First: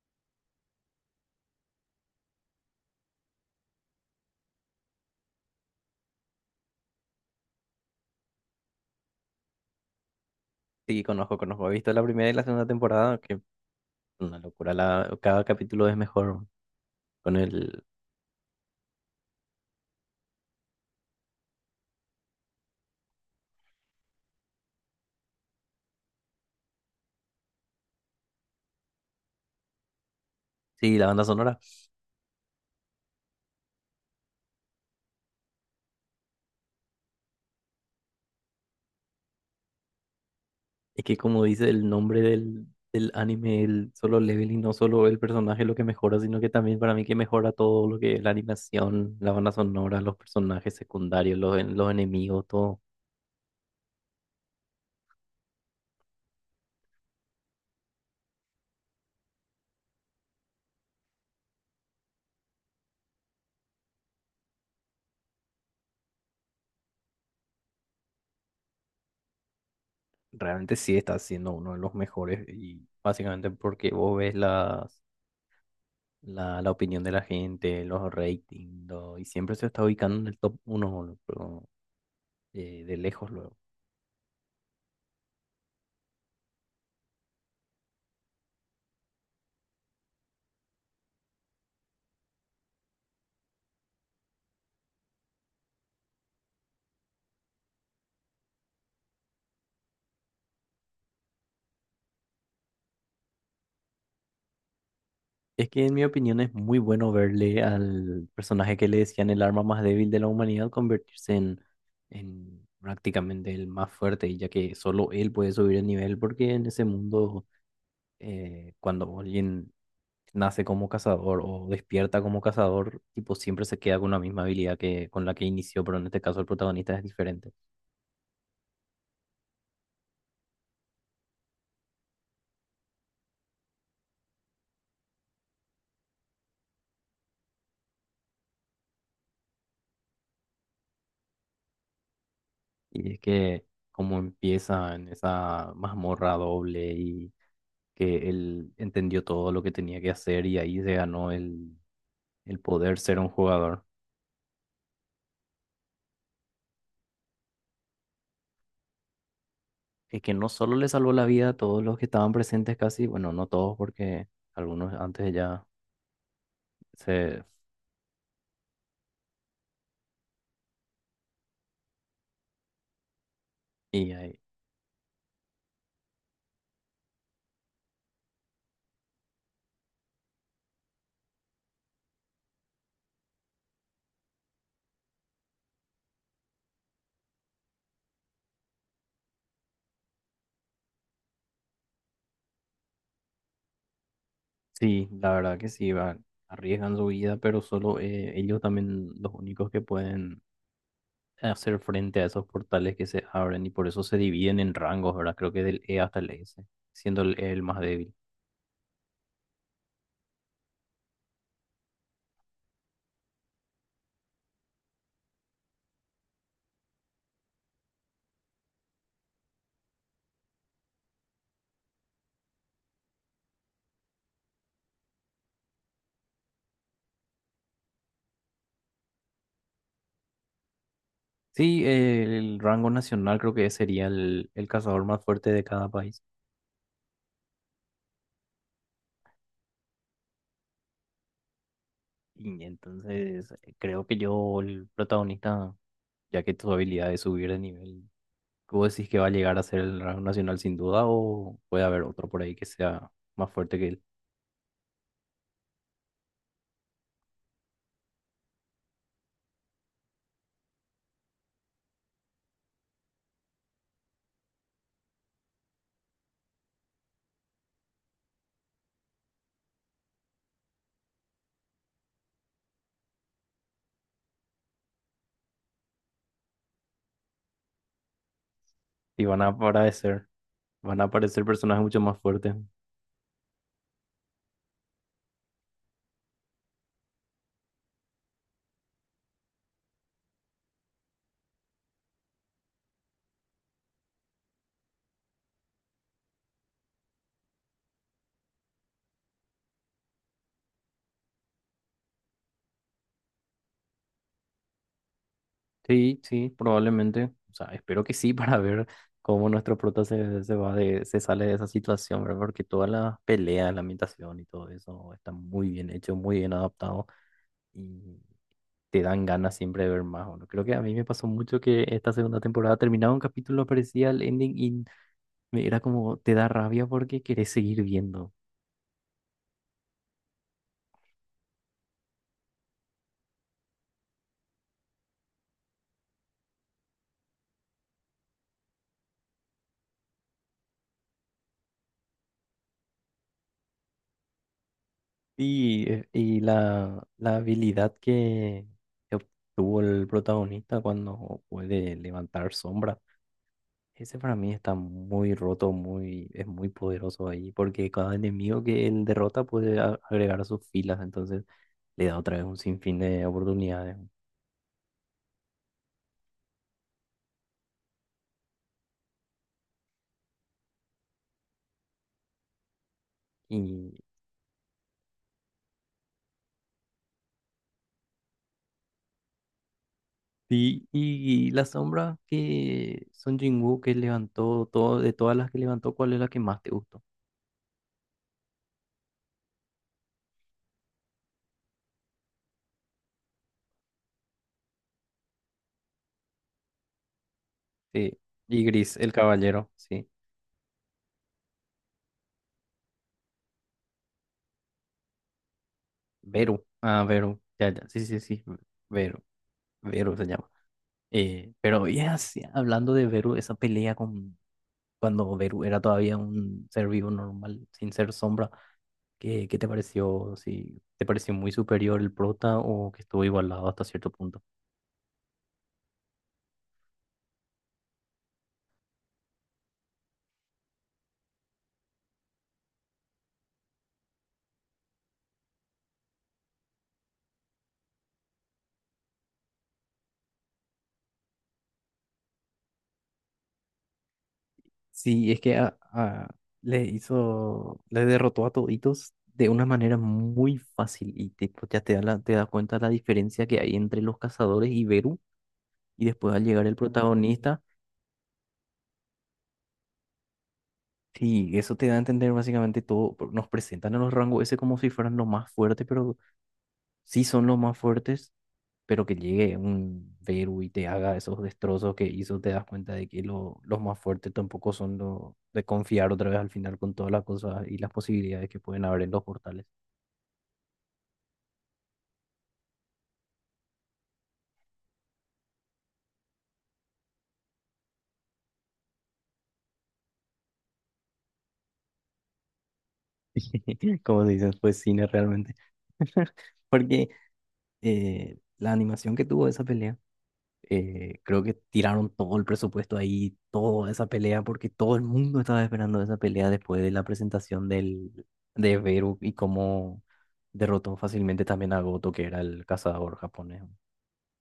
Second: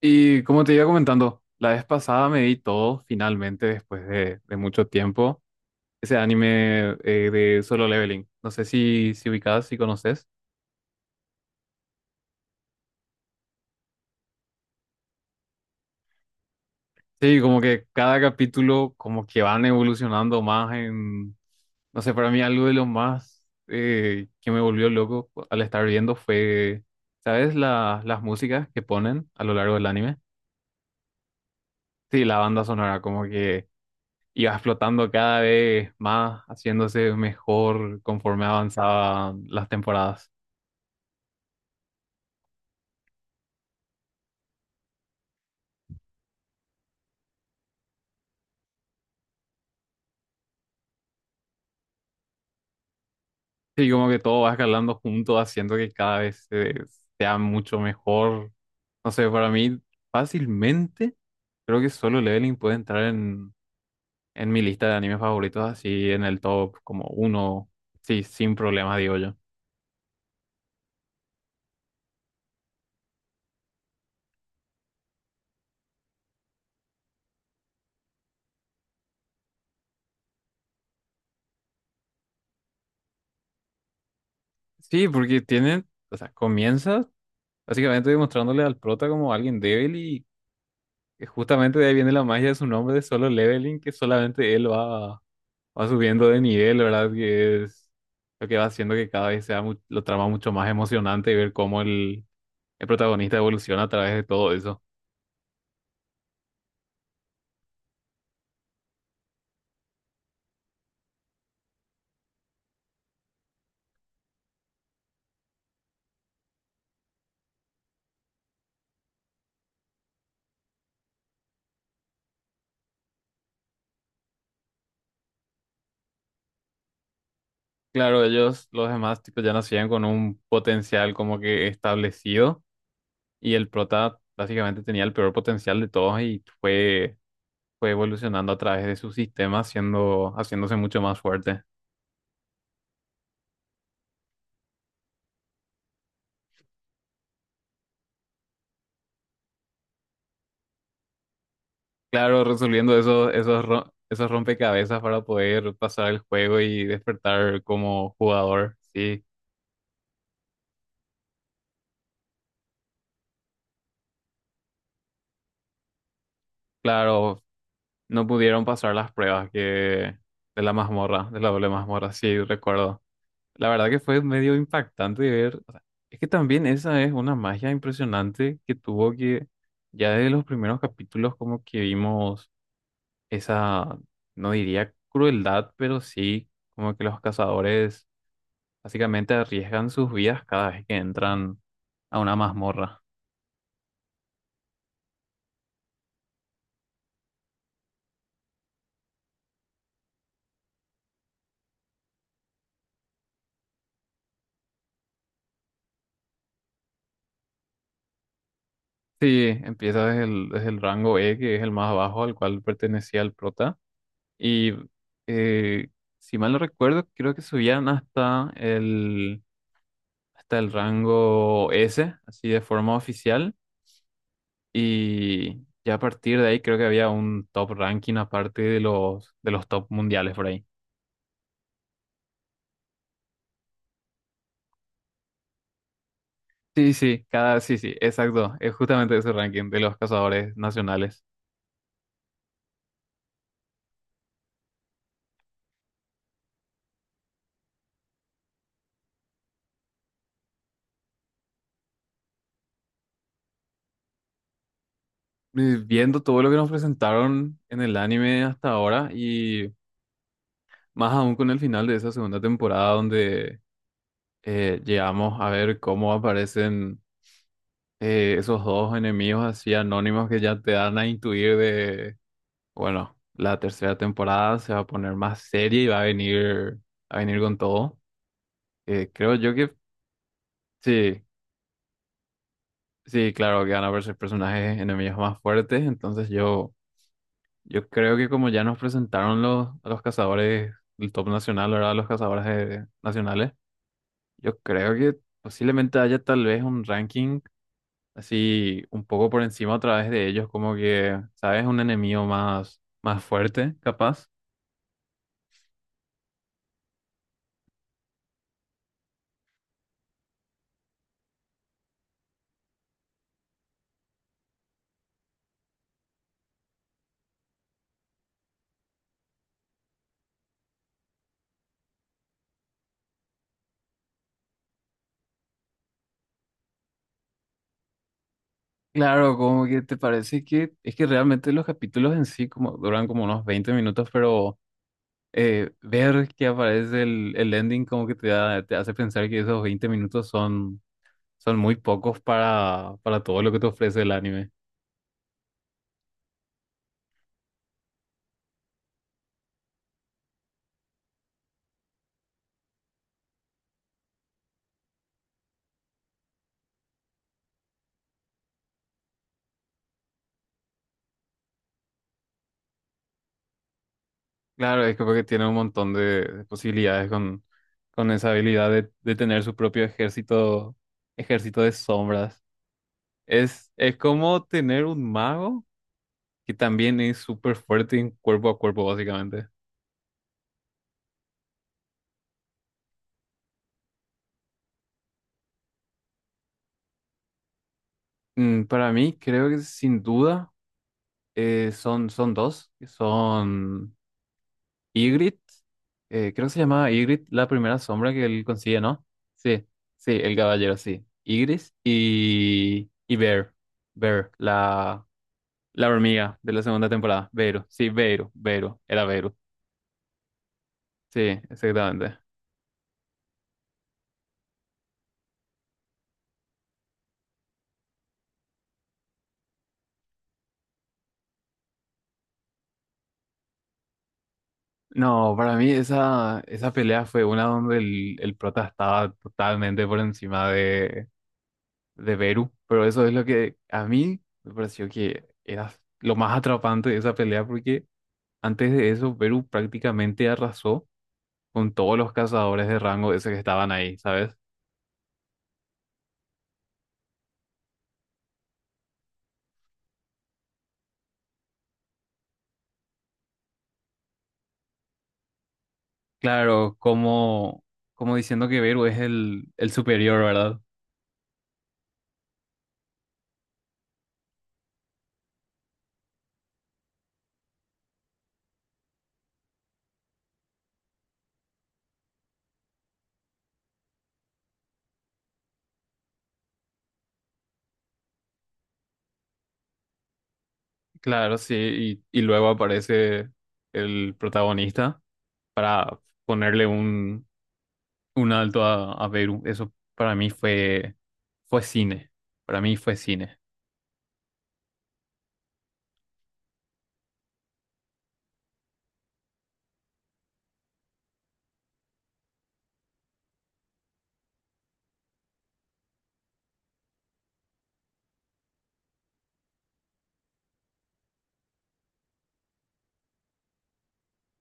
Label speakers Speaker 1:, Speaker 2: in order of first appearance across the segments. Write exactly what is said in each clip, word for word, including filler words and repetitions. Speaker 1: Y como te iba comentando, la vez pasada me vi todo finalmente después de, de mucho tiempo. Ese anime eh, de Solo Leveling. No sé si, si ubicás, si conoces.
Speaker 2: Sí, conozco, conozco. He visto la primera y la segunda temporada, que una locura. La, cada capítulo es mejor con
Speaker 1: Sí, como
Speaker 2: el...
Speaker 1: que cada capítulo como que van evolucionando más en... No sé, para mí algo de lo más eh, que me volvió loco al estar viendo fue, ¿sabes? La- las músicas que ponen a lo largo del anime.
Speaker 2: Sí, la banda sonora.
Speaker 1: Sí, la banda sonora, como que y va explotando cada vez más, haciéndose mejor conforme avanzaban las temporadas.
Speaker 2: Es que como dice el nombre del, del anime, el Solo Leveling, no solo el personaje es lo que mejora, sino que también para mí que mejora todo lo que es la animación, la banda sonora, los personajes secundarios, los, en- los enemigos, todo.
Speaker 1: Sí, como que todo va escalando junto, haciendo que cada vez se- sea mucho mejor. No sé, para mí fácilmente creo que Solo Leveling puede entrar en, en mi lista de animes favoritos, así en el top como uno, sí, sin problemas, digo yo.
Speaker 2: Realmente sí está siendo uno de los mejores y básicamente porque vos ves las... La, la opinión de la gente, los ratings, lo- y siempre se está ubicando en el top uno eh, de lejos luego.
Speaker 1: Sí, porque tiene, o sea, comienza básicamente demostrándole al prota como alguien débil y que justamente de ahí viene la magia de su nombre de Solo Leveling, que solamente él va, va subiendo de nivel, ¿verdad? Que es lo que va haciendo que cada vez sea mu- lo trama mucho más emocionante y ver cómo el, el protagonista evoluciona a través de todo eso.
Speaker 2: Es que en mi opinión es muy bueno verle al personaje que le decían el arma más débil de la humanidad convertirse en, en prácticamente el más fuerte, y ya que solo él puede subir el nivel, porque en ese mundo, eh, cuando alguien nace como cazador o despierta como cazador, tipo siempre se queda con la misma habilidad que con la que inició, pero en este caso el protagonista es diferente.
Speaker 1: Claro, ellos, los demás, tipo, ya nacían con un potencial como que establecido y el prota básicamente tenía el peor potencial de todos y fue, fue evolucionando a través de su sistema, haciendo, haciéndose mucho más fuerte.
Speaker 2: Y es que como empieza en esa mazmorra doble y que él entendió todo lo que tenía que hacer y ahí se ganó el,
Speaker 1: Claro,
Speaker 2: el
Speaker 1: resolviendo
Speaker 2: poder ser un
Speaker 1: esos, esos,
Speaker 2: jugador.
Speaker 1: ro- esos rompecabezas para poder pasar el juego y despertar como jugador. Sí,
Speaker 2: Es que no solo le salvó la vida a todos los que estaban presentes casi, bueno, no todos porque algunos antes ya se...
Speaker 1: claro, no pudieron pasar las pruebas que de la mazmorra, de la doble mazmorra, sí, recuerdo. La verdad que
Speaker 2: Y
Speaker 1: fue
Speaker 2: ahí-
Speaker 1: medio impactante de ver. O sea, es que también esa es una magia impresionante que tuvo que ya desde los primeros capítulos como que vimos esa, no diría crueldad, pero sí, como que los cazadores básicamente arriesgan sus vidas cada vez que entran a una mazmorra.
Speaker 2: sí, la verdad que sí, va, arriesgan su vida, pero solo eh, ellos también los únicos que pueden hacer frente a esos portales que se abren y por eso se dividen en rangos, ¿verdad? Creo que del E hasta el S, siendo el E el más débil.
Speaker 1: Sí, empieza desde el, desde el rango E, que es el más bajo al cual pertenecía el prota. Y eh, si mal no recuerdo, creo que subían hasta el, hasta el rango ese, así de forma oficial. Y ya a partir de ahí creo que había un top ranking aparte de los, de los top mundiales por ahí.
Speaker 2: Sí, eh, el rango nacional creo que sería el, el cazador más fuerte de cada país.
Speaker 1: Sí, sí, cada, sí, sí, exacto. Es justamente ese ranking de los cazadores nacionales.
Speaker 2: Y entonces eh, creo que yo, el protagonista, ya que tu habilidad es subir de nivel, ¿tú decís que va a llegar a ser el rango nacional sin duda o puede haber otro por ahí que sea más fuerte que él?
Speaker 1: eh, viendo todo lo que nos presentaron en el anime hasta ahora y más aún con el final de esa segunda temporada donde eh, llegamos a ver cómo aparecen eh, esos dos enemigos así anónimos que ya te dan a intuir de, bueno, la tercera temporada se va a poner más seria y va a venir, a venir con todo. Eh,
Speaker 2: Y
Speaker 1: creo
Speaker 2: van a
Speaker 1: yo que
Speaker 2: aparecer, van a
Speaker 1: sí,
Speaker 2: aparecer personajes mucho más fuertes.
Speaker 1: sí, claro que van a verse personajes enemigos más fuertes, entonces yo... Yo creo que como ya nos presentaron los, a los cazadores del top nacional, ¿verdad? Los cazadores eh, nacionales, yo creo que posiblemente haya tal vez un ranking así un poco por encima a través de ellos, como que, ¿sabes? Un enemigo más, más fuerte, capaz.
Speaker 2: Sí, sí, probablemente. O sea, espero que sí para ver cómo nuestro prota se, se va de, se sale de esa situación, ¿verdad? Porque toda la pelea, la ambientación y todo eso está muy bien hecho, muy bien adaptado y te dan ganas siempre de ver más. No creo que a mí me pasó mucho que esta segunda temporada terminaba un capítulo, aparecía el ending y me era como, te da rabia porque querés seguir viendo.
Speaker 1: Claro, como que te parece que es que realmente los capítulos en sí como duran como unos veinte minutos, pero eh, ver que aparece el, el ending como que te da, te hace pensar que esos veinte minutos son son muy pocos para, para todo lo que te ofrece el anime.
Speaker 2: Y, eh, y la, la habilidad que que obtuvo el protagonista cuando puede levantar sombras. Ese para mí está muy roto, muy, es muy poderoso ahí, porque cada enemigo que él derrota puede a- agregar a sus filas, entonces le da otra vez un sinfín de oportunidades.
Speaker 1: Claro, es que porque tiene un montón de, de posibilidades con, con esa habilidad de, de tener su propio ejército, ejército de sombras. Es, es
Speaker 2: Y,
Speaker 1: como tener un mago que también es súper fuerte en cuerpo a cuerpo, básicamente.
Speaker 2: y, y la sombra que Son Jinwoo que levantó, todo, de todas las que levantó, ¿cuál es la que más te gustó?
Speaker 1: Mm, para mí, creo que sin duda eh, son, son dos, que son Ygritte, eh, creo que se llamaba Ygritte la primera sombra
Speaker 2: Sí,
Speaker 1: que él
Speaker 2: y
Speaker 1: consigue,
Speaker 2: Gris,
Speaker 1: ¿no?
Speaker 2: el
Speaker 1: Sí,
Speaker 2: caballero, sí.
Speaker 1: sí, el caballero, sí. Ygritte y, y Bear, Bear, la, la hormiga de la
Speaker 2: Vero,
Speaker 1: segunda
Speaker 2: ah,
Speaker 1: temporada.
Speaker 2: Vero,
Speaker 1: Vero,
Speaker 2: ya,
Speaker 1: sí,
Speaker 2: ya, sí, sí,
Speaker 1: Vero,
Speaker 2: sí,
Speaker 1: Vero, era
Speaker 2: Vero,
Speaker 1: Vero.
Speaker 2: Vero se llama.
Speaker 1: Sí,
Speaker 2: Eh, pero ya,
Speaker 1: exactamente.
Speaker 2: sí, hablando de Vero, esa pelea con cuando Beru era todavía un ser vivo normal, sin ser sombra, ¿qué, qué te pareció? Si te pareció muy superior el prota o que estuvo igualado hasta cierto punto.
Speaker 1: No, para mí esa, esa pelea fue una donde el, el prota estaba totalmente por encima de, de Beru, pero eso es lo que a mí me pareció que era lo más atrapante de esa pelea porque... Antes de eso, Perú prácticamente arrasó con todos los cazadores de rango ese que estaban ahí, ¿sabes?
Speaker 2: Sí, es que a- a- le hizo, le derrotó a toditos de una manera muy fácil y tipo, ya te da la- te das cuenta la diferencia que hay entre los cazadores y Beru y después al llegar el
Speaker 1: Claro,
Speaker 2: protagonista,
Speaker 1: como, como diciendo que Perú es el, el superior, ¿verdad?
Speaker 2: sí, eso te da a entender básicamente todo, por- nos presentan a los rangos ese como si fueran los más fuertes, pero sí son los más fuertes pero que llegue un Beru y te haga esos destrozos que hizo, te das cuenta de que lo- los más fuertes tampoco son los de confiar otra vez al final con todas las cosas y las posibilidades que pueden haber en los portales.
Speaker 1: Claro, sí, y, y luego aparece el protagonista para ponerle un, un alto a, a Perú. Eso para mí fue, fue cine, para mí fue cine.
Speaker 2: Como se dice, fue cine realmente. Porque eh, la animación que tuvo esa pelea, Eh, creo que tiraron todo el presupuesto ahí, toda esa pelea, porque todo el mundo estaba esperando esa pelea después de la presentación del, de Beru y cómo derrotó fácilmente también a Goto, que era el cazador japonés.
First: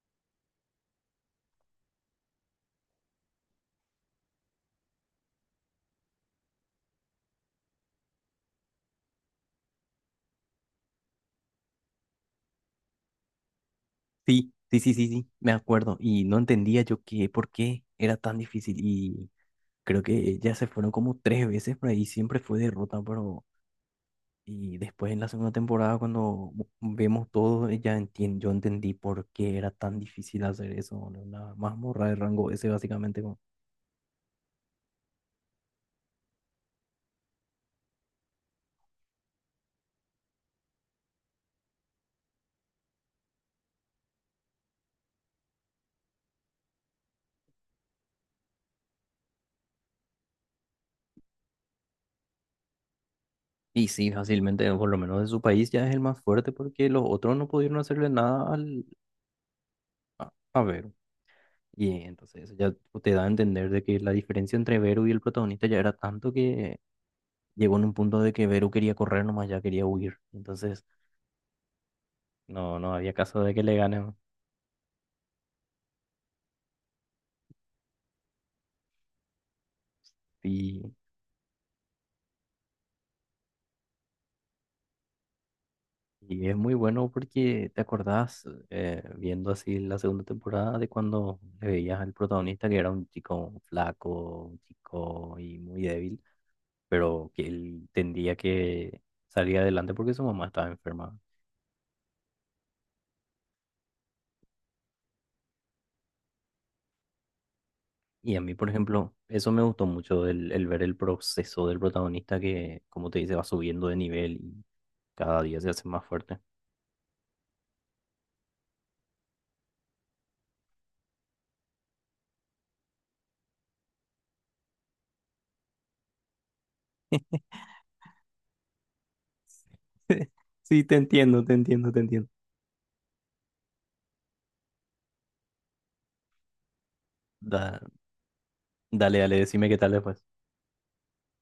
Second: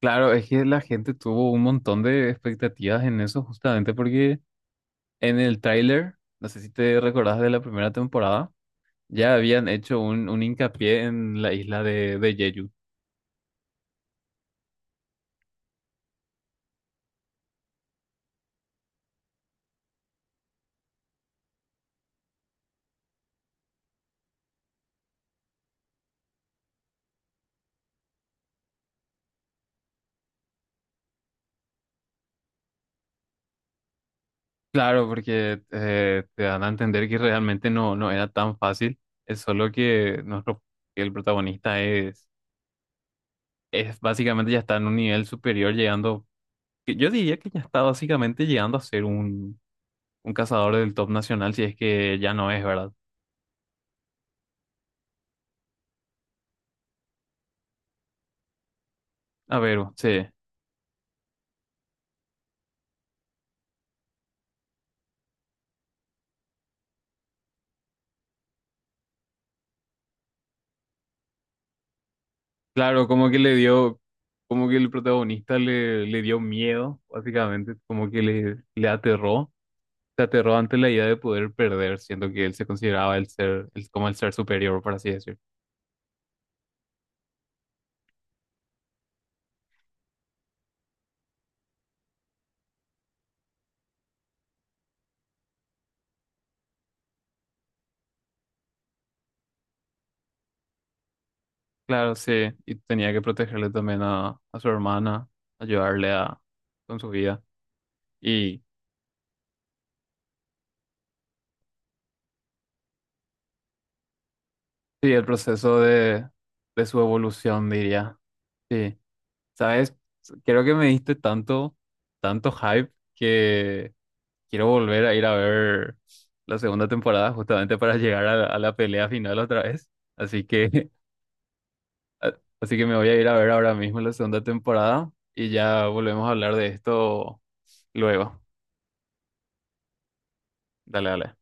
Speaker 1: Claro, es que la gente tuvo un montón de expectativas en eso justamente porque... En el tráiler, no sé si te recordás de la primera temporada, ya habían hecho un, un hincapié en la isla de, de Jeju.
Speaker 2: Sí, sí, sí, sí, sí, me acuerdo. Y no entendía yo qué, por qué era tan difícil. Y creo que ya se fueron como tres veces por ahí, siempre fue derrota, pero y después en la segunda temporada, cuando v- vemos todo, eh, ya entien- yo entendí por qué era tan difícil hacer eso, boludo. Una mazmorra de rango ese básicamente. Como-
Speaker 1: Claro, porque eh, te dan a entender que realmente no, no era tan fácil. Es solo que nuestro, que el protagonista es, es básicamente ya está en un nivel superior, llegando, que yo diría que ya está básicamente llegando a ser un, un cazador del top nacional, si es que ya no es, ¿verdad?
Speaker 2: y sí, fácilmente, por lo menos de su país, ya es el más fuerte porque los otros no pudieron hacerle nada al,
Speaker 1: A ver, sí.
Speaker 2: a, a Vero. Y entonces eso ya te da a entender de que la diferencia entre Vero y el protagonista ya era tanto que llegó en un punto de que Vero quería correr nomás, ya quería huir. Entonces, no, no
Speaker 1: Claro,
Speaker 2: había
Speaker 1: como que
Speaker 2: caso
Speaker 1: le
Speaker 2: de que le
Speaker 1: dio,
Speaker 2: ganen.
Speaker 1: como que el protagonista le, le dio miedo, básicamente, como que le, le aterró, se aterró ante la idea de poder perder, siendo que él se consideraba el ser, el- como el ser superior, por así decir.
Speaker 2: Y es muy bueno porque te acordás, eh, viendo así la segunda temporada, de cuando le veías al protagonista que era un chico flaco, un chico y muy débil, pero que él tendría que salir adelante porque su mamá estaba enferma.
Speaker 1: Claro, sí, y tenía que protegerle también a, a su hermana, ayudarle a, con su vida.
Speaker 2: Y a mí,
Speaker 1: Y
Speaker 2: por ejemplo, eso me gustó mucho, el, el ver el proceso del protagonista que, como te dice, va subiendo de nivel y
Speaker 1: sí, el
Speaker 2: cada día se
Speaker 1: proceso
Speaker 2: hace más
Speaker 1: de,
Speaker 2: fuerte.
Speaker 1: de su evolución, diría. Sí, ¿sabes? Creo que me diste tanto, tanto hype que... Quiero volver a ir a ver la segunda temporada justamente para llegar a la, a la pelea final otra vez. Así
Speaker 2: Sí,
Speaker 1: que,
Speaker 2: te entiendo, te entiendo, te entiendo.
Speaker 1: a- así que me voy a ir a ver ahora mismo la segunda temporada y ya volvemos a hablar de esto
Speaker 2: Da-
Speaker 1: luego.
Speaker 2: dale, dale, decime qué tal después.
Speaker 1: Dale, dale.